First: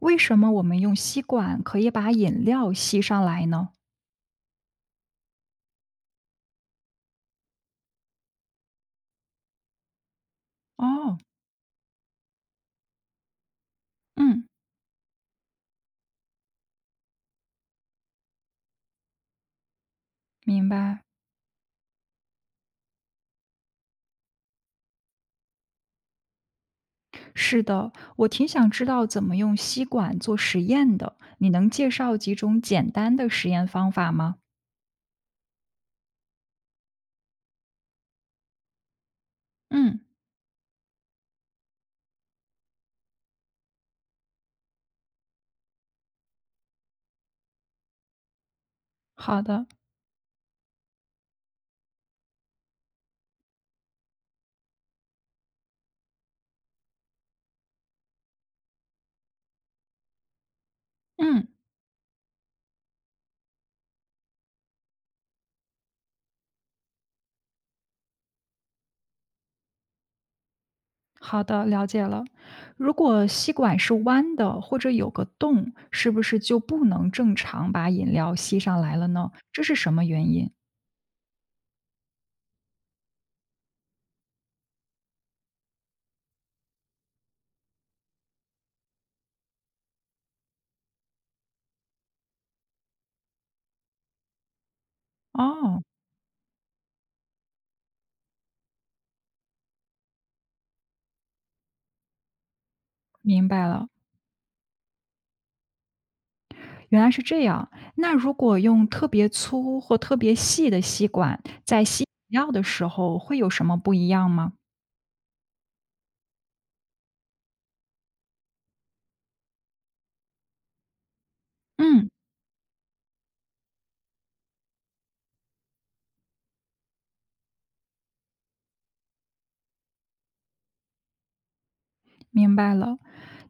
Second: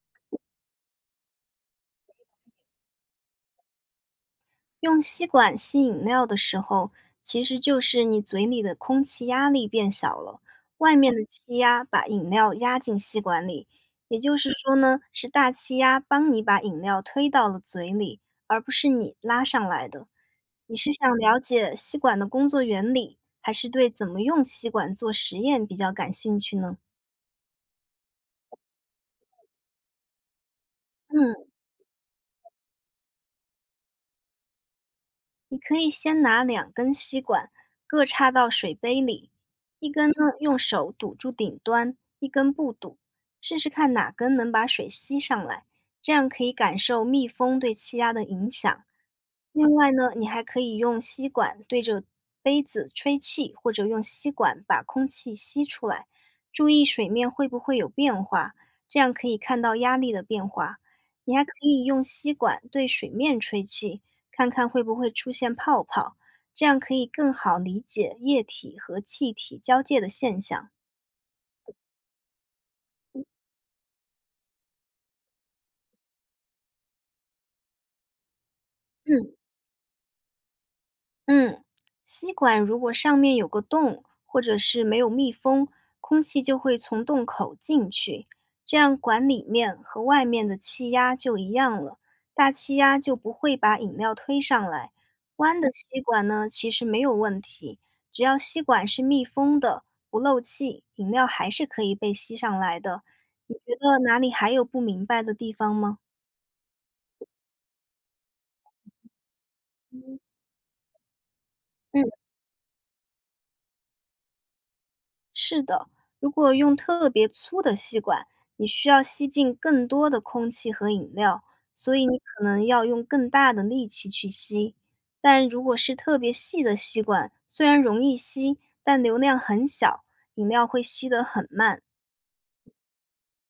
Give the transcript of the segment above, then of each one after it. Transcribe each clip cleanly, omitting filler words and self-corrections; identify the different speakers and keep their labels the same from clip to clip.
Speaker 1: 为什么我们用吸管可以把饮料吸上来呢？
Speaker 2: 用吸管吸饮料的时候，其实就是你嘴里的空气压力变小了，外面
Speaker 1: 哦，
Speaker 2: 的气压把饮料压进吸管里，也就
Speaker 1: 嗯，
Speaker 2: 是说呢，是大气压帮你把饮料推到了嘴里，而不是你拉上来的。
Speaker 1: 明
Speaker 2: 你是
Speaker 1: 白。
Speaker 2: 想了解吸管的工作原理，还是对怎么用吸管做实验比较感兴趣呢？
Speaker 1: 是的，我挺想知道怎么用吸管做实验的。你
Speaker 2: 嗯。
Speaker 1: 能介绍几种简单的实验方法吗？
Speaker 2: 你可以先拿两根吸管各插到水杯里，一
Speaker 1: 嗯，
Speaker 2: 根呢用手堵住顶端，一根不堵，试试看哪根能把水吸上来，这样可以感受密封对气压的影响。
Speaker 1: 好的。
Speaker 2: 另外呢，你还可以用吸管对着杯子吹气，或者用吸管把空气吸出来，注意水面会不会有变化，这样可以看到压力的变化。你还
Speaker 1: 嗯，
Speaker 2: 可以用吸管对水面吹气，看看会不会出现泡泡，这样可以更好理解液体和气体交界的现象。
Speaker 1: 好的，了解了。如果吸管是弯的或者有个洞，是不是就不能正常把饮料吸上来了呢？
Speaker 2: 嗯，
Speaker 1: 这是什么原因？
Speaker 2: 嗯，吸管如果上面有个洞，或者是没有密封，空气就会从洞口进去，这样管里面和外面的气压就一样了，大气压就不会把饮料推上来。弯的
Speaker 1: 哦，
Speaker 2: 吸管呢，其实没有问题，只要吸管是密封的，不漏气，饮料还是可以被吸上来的。
Speaker 1: 明
Speaker 2: 你
Speaker 1: 白
Speaker 2: 觉
Speaker 1: 了。
Speaker 2: 得哪里还有不明白的地方吗？
Speaker 1: 原来是这样。那如果用特别粗或特别细的吸管在吸
Speaker 2: 嗯。
Speaker 1: 饮料的时候，会有什么不一样吗？
Speaker 2: 是的，如果用特别粗的吸管，你需要吸进更多的空气和饮料，所以
Speaker 1: 嗯，
Speaker 2: 你可能要用更大的力气去吸。但如果是特别细的吸管，虽然容易吸，但流量很小，饮料会吸得很慢。
Speaker 1: 明白了。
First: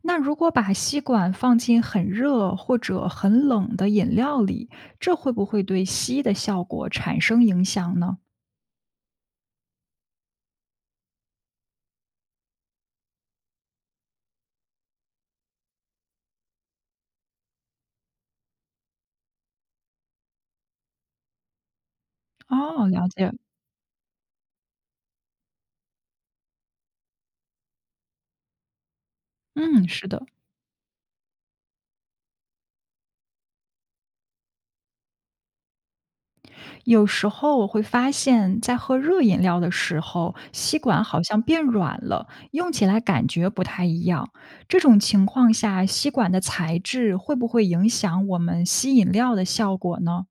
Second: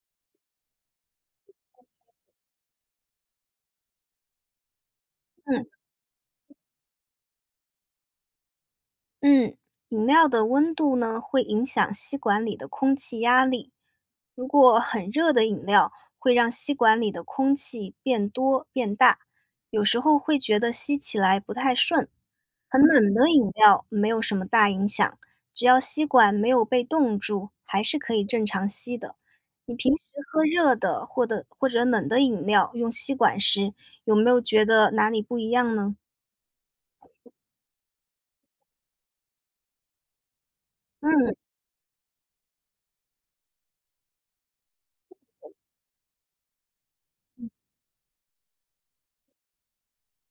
Speaker 1: 那如果把吸管放进很热或者很冷的饮料里，这会不会
Speaker 2: 嗯，
Speaker 1: 对吸的效果产生影响呢？
Speaker 2: 嗯，饮料的温度呢，会影响吸管里的空气压力。如果很热的饮料，会让吸管里的空气变多变大，有时候会觉得吸起来不太顺。很
Speaker 1: 哦，了
Speaker 2: 冷的
Speaker 1: 解。
Speaker 2: 饮料没有什么大影响，只要吸管没有被冻住，还是可以正常吸的。你
Speaker 1: 嗯，
Speaker 2: 平时
Speaker 1: 是的。
Speaker 2: 喝热的或者冷的饮料，用吸管时，有没有觉得哪里不一样呢？
Speaker 1: 有时候我会发现，在喝热饮料的时候，吸管好像
Speaker 2: 嗯
Speaker 1: 变软了，用起来感觉不太一样。这种情况下，吸管的材质会不会影响我们吸饮料的效果呢？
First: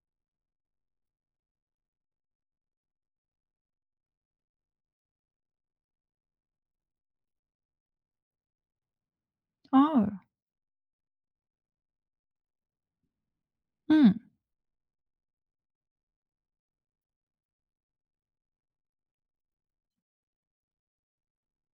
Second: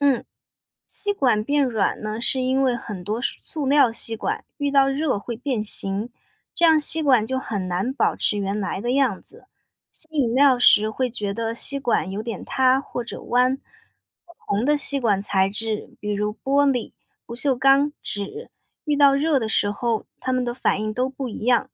Speaker 2: 嗯。吸管变软呢，是因为很多塑料吸管遇到热会变形，这样吸管就很难保持原来的样子。吸
Speaker 1: 哦，
Speaker 2: 饮料时会觉得吸管有点塌或者弯。
Speaker 1: 嗯，
Speaker 2: 不同的吸管材质，比如玻璃、不锈钢、纸，遇到热的时候，它们的反应都不一样。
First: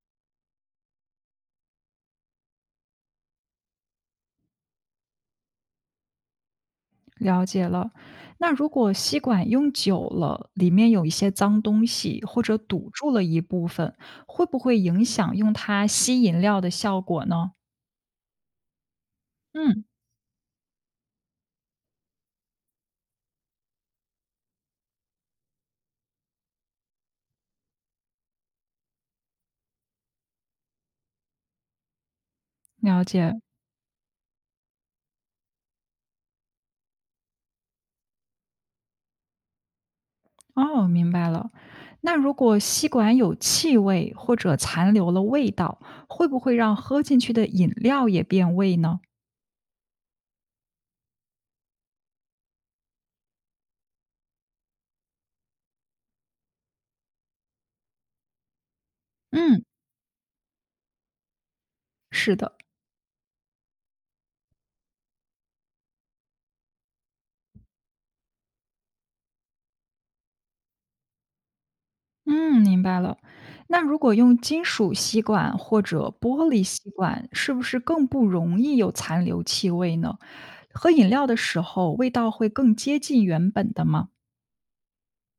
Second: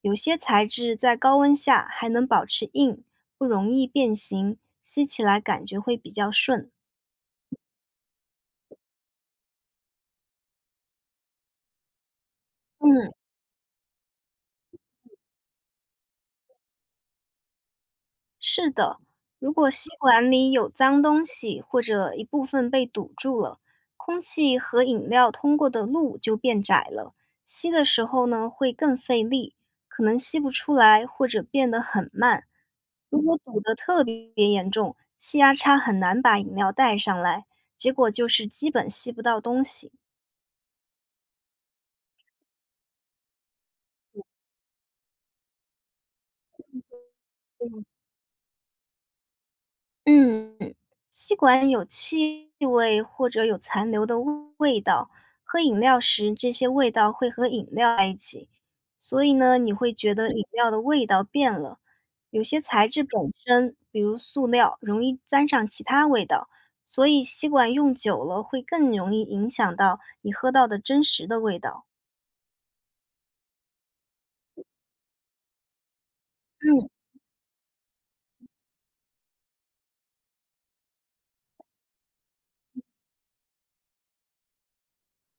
Speaker 2: 有些材质在高温下还能保持硬，不容易变形，吸起来感觉会比较顺。
Speaker 1: 了解了。那如果吸管用久了，里面有一些脏东西或者堵住
Speaker 2: 嗯。
Speaker 1: 了一部分，会不会影响用它吸饮料的效果呢？
Speaker 2: 是的，如果
Speaker 1: 嗯，
Speaker 2: 吸管里有脏东西或者一部分被堵住了，空气和饮料通过的路就变窄了，吸的时候呢会更费力，可能吸不出来或者变得很慢。
Speaker 1: 了
Speaker 2: 如
Speaker 1: 解。
Speaker 2: 果堵得特别严重，气压差很难把饮料带上来，结果就是基本吸不到东西。
Speaker 1: 哦，明白了。那如果吸管有气味或者残留了味道，会不会让喝进去的饮料也变味呢？
Speaker 2: 嗯，吸管有气味或者有残留的味道，喝饮料时这些味道会和饮料在一起，所以呢，
Speaker 1: 嗯，
Speaker 2: 你会觉得饮料的味道变了。
Speaker 1: 是
Speaker 2: 有
Speaker 1: 的。
Speaker 2: 些材质本身，比如塑料，容易沾上其他味道，所以吸管用久了会更容易影响到你喝到的真实的味道。
Speaker 1: 嗯，明白了。那如果用金属吸管或者玻璃
Speaker 2: 嗯。
Speaker 1: 吸管，是不是更不容易有残留气味呢？喝饮料的时候，味道会更接近原本的吗？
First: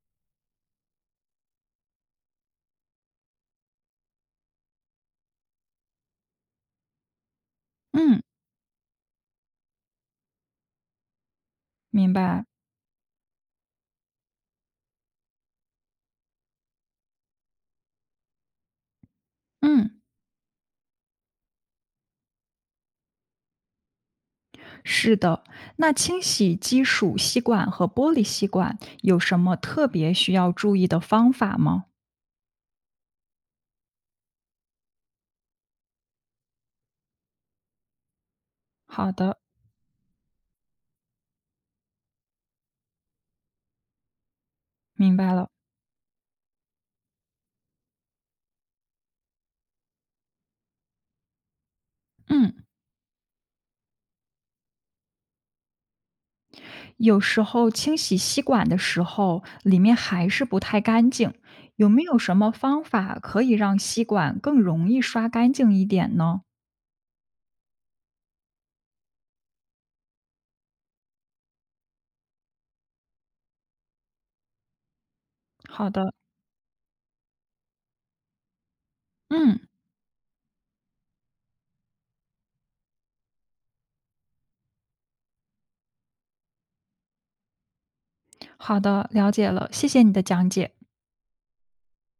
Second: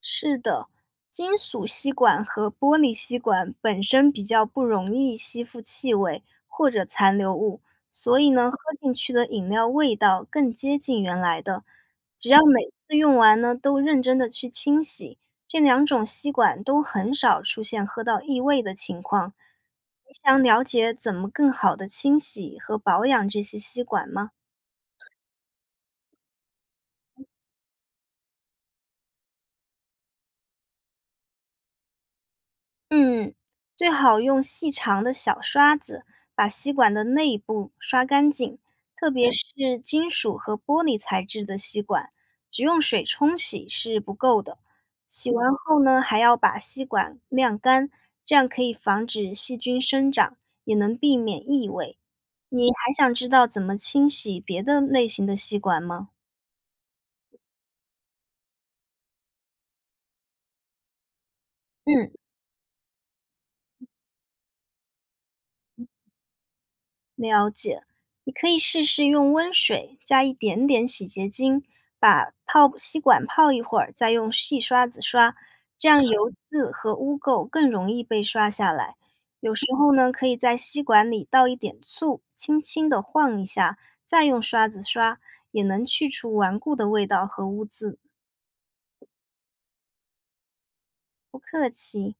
Speaker 2: 是的，金属吸管和玻璃吸管本身比较不容易吸附气味或者残留物，所
Speaker 1: 嗯，
Speaker 2: 以呢，喝进去的饮料味道更接近原来的。
Speaker 1: 明
Speaker 2: 只要
Speaker 1: 白。
Speaker 2: 每次用完呢，都认真的去清洗，这两种吸管都很少出现喝到异味的情况。
Speaker 1: 嗯。
Speaker 2: 你想了解怎么更好的清洗和保养这些吸管吗？
Speaker 1: 是的，那清洗金属吸管和玻璃吸管有什么特别需要注意的方法吗？
Speaker 2: 嗯，最好用细长的小刷子把吸管的内部刷干净，特
Speaker 1: 好
Speaker 2: 别
Speaker 1: 的，
Speaker 2: 是金属和玻璃材质的吸管，只用水冲洗是不够的。
Speaker 1: 明
Speaker 2: 洗
Speaker 1: 白了。
Speaker 2: 完后呢，还要把吸管晾干，这样可以防止细菌生长，也能避免异味。
Speaker 1: 嗯，
Speaker 2: 你还想知道怎么清洗别的类型的吸管吗？
Speaker 1: 有时候清洗吸管的时候，里面还是不太干净，有没
Speaker 2: 嗯。
Speaker 1: 有什么方法可以让吸管更容易刷干净一点呢？
Speaker 2: 了解，你可以试试用温水加一点点洗洁精，把泡吸管泡一会儿，再用细刷子刷，这
Speaker 1: 好
Speaker 2: 样
Speaker 1: 的，
Speaker 2: 油渍和污垢更容易被刷下来。有
Speaker 1: 嗯，
Speaker 2: 时候呢，可以在吸管里倒一点醋，轻轻地晃一下，再用刷子刷，也能去除顽固的味道和污渍。
Speaker 1: 好的，了解了，谢谢你的讲解。
Speaker 2: 不客气。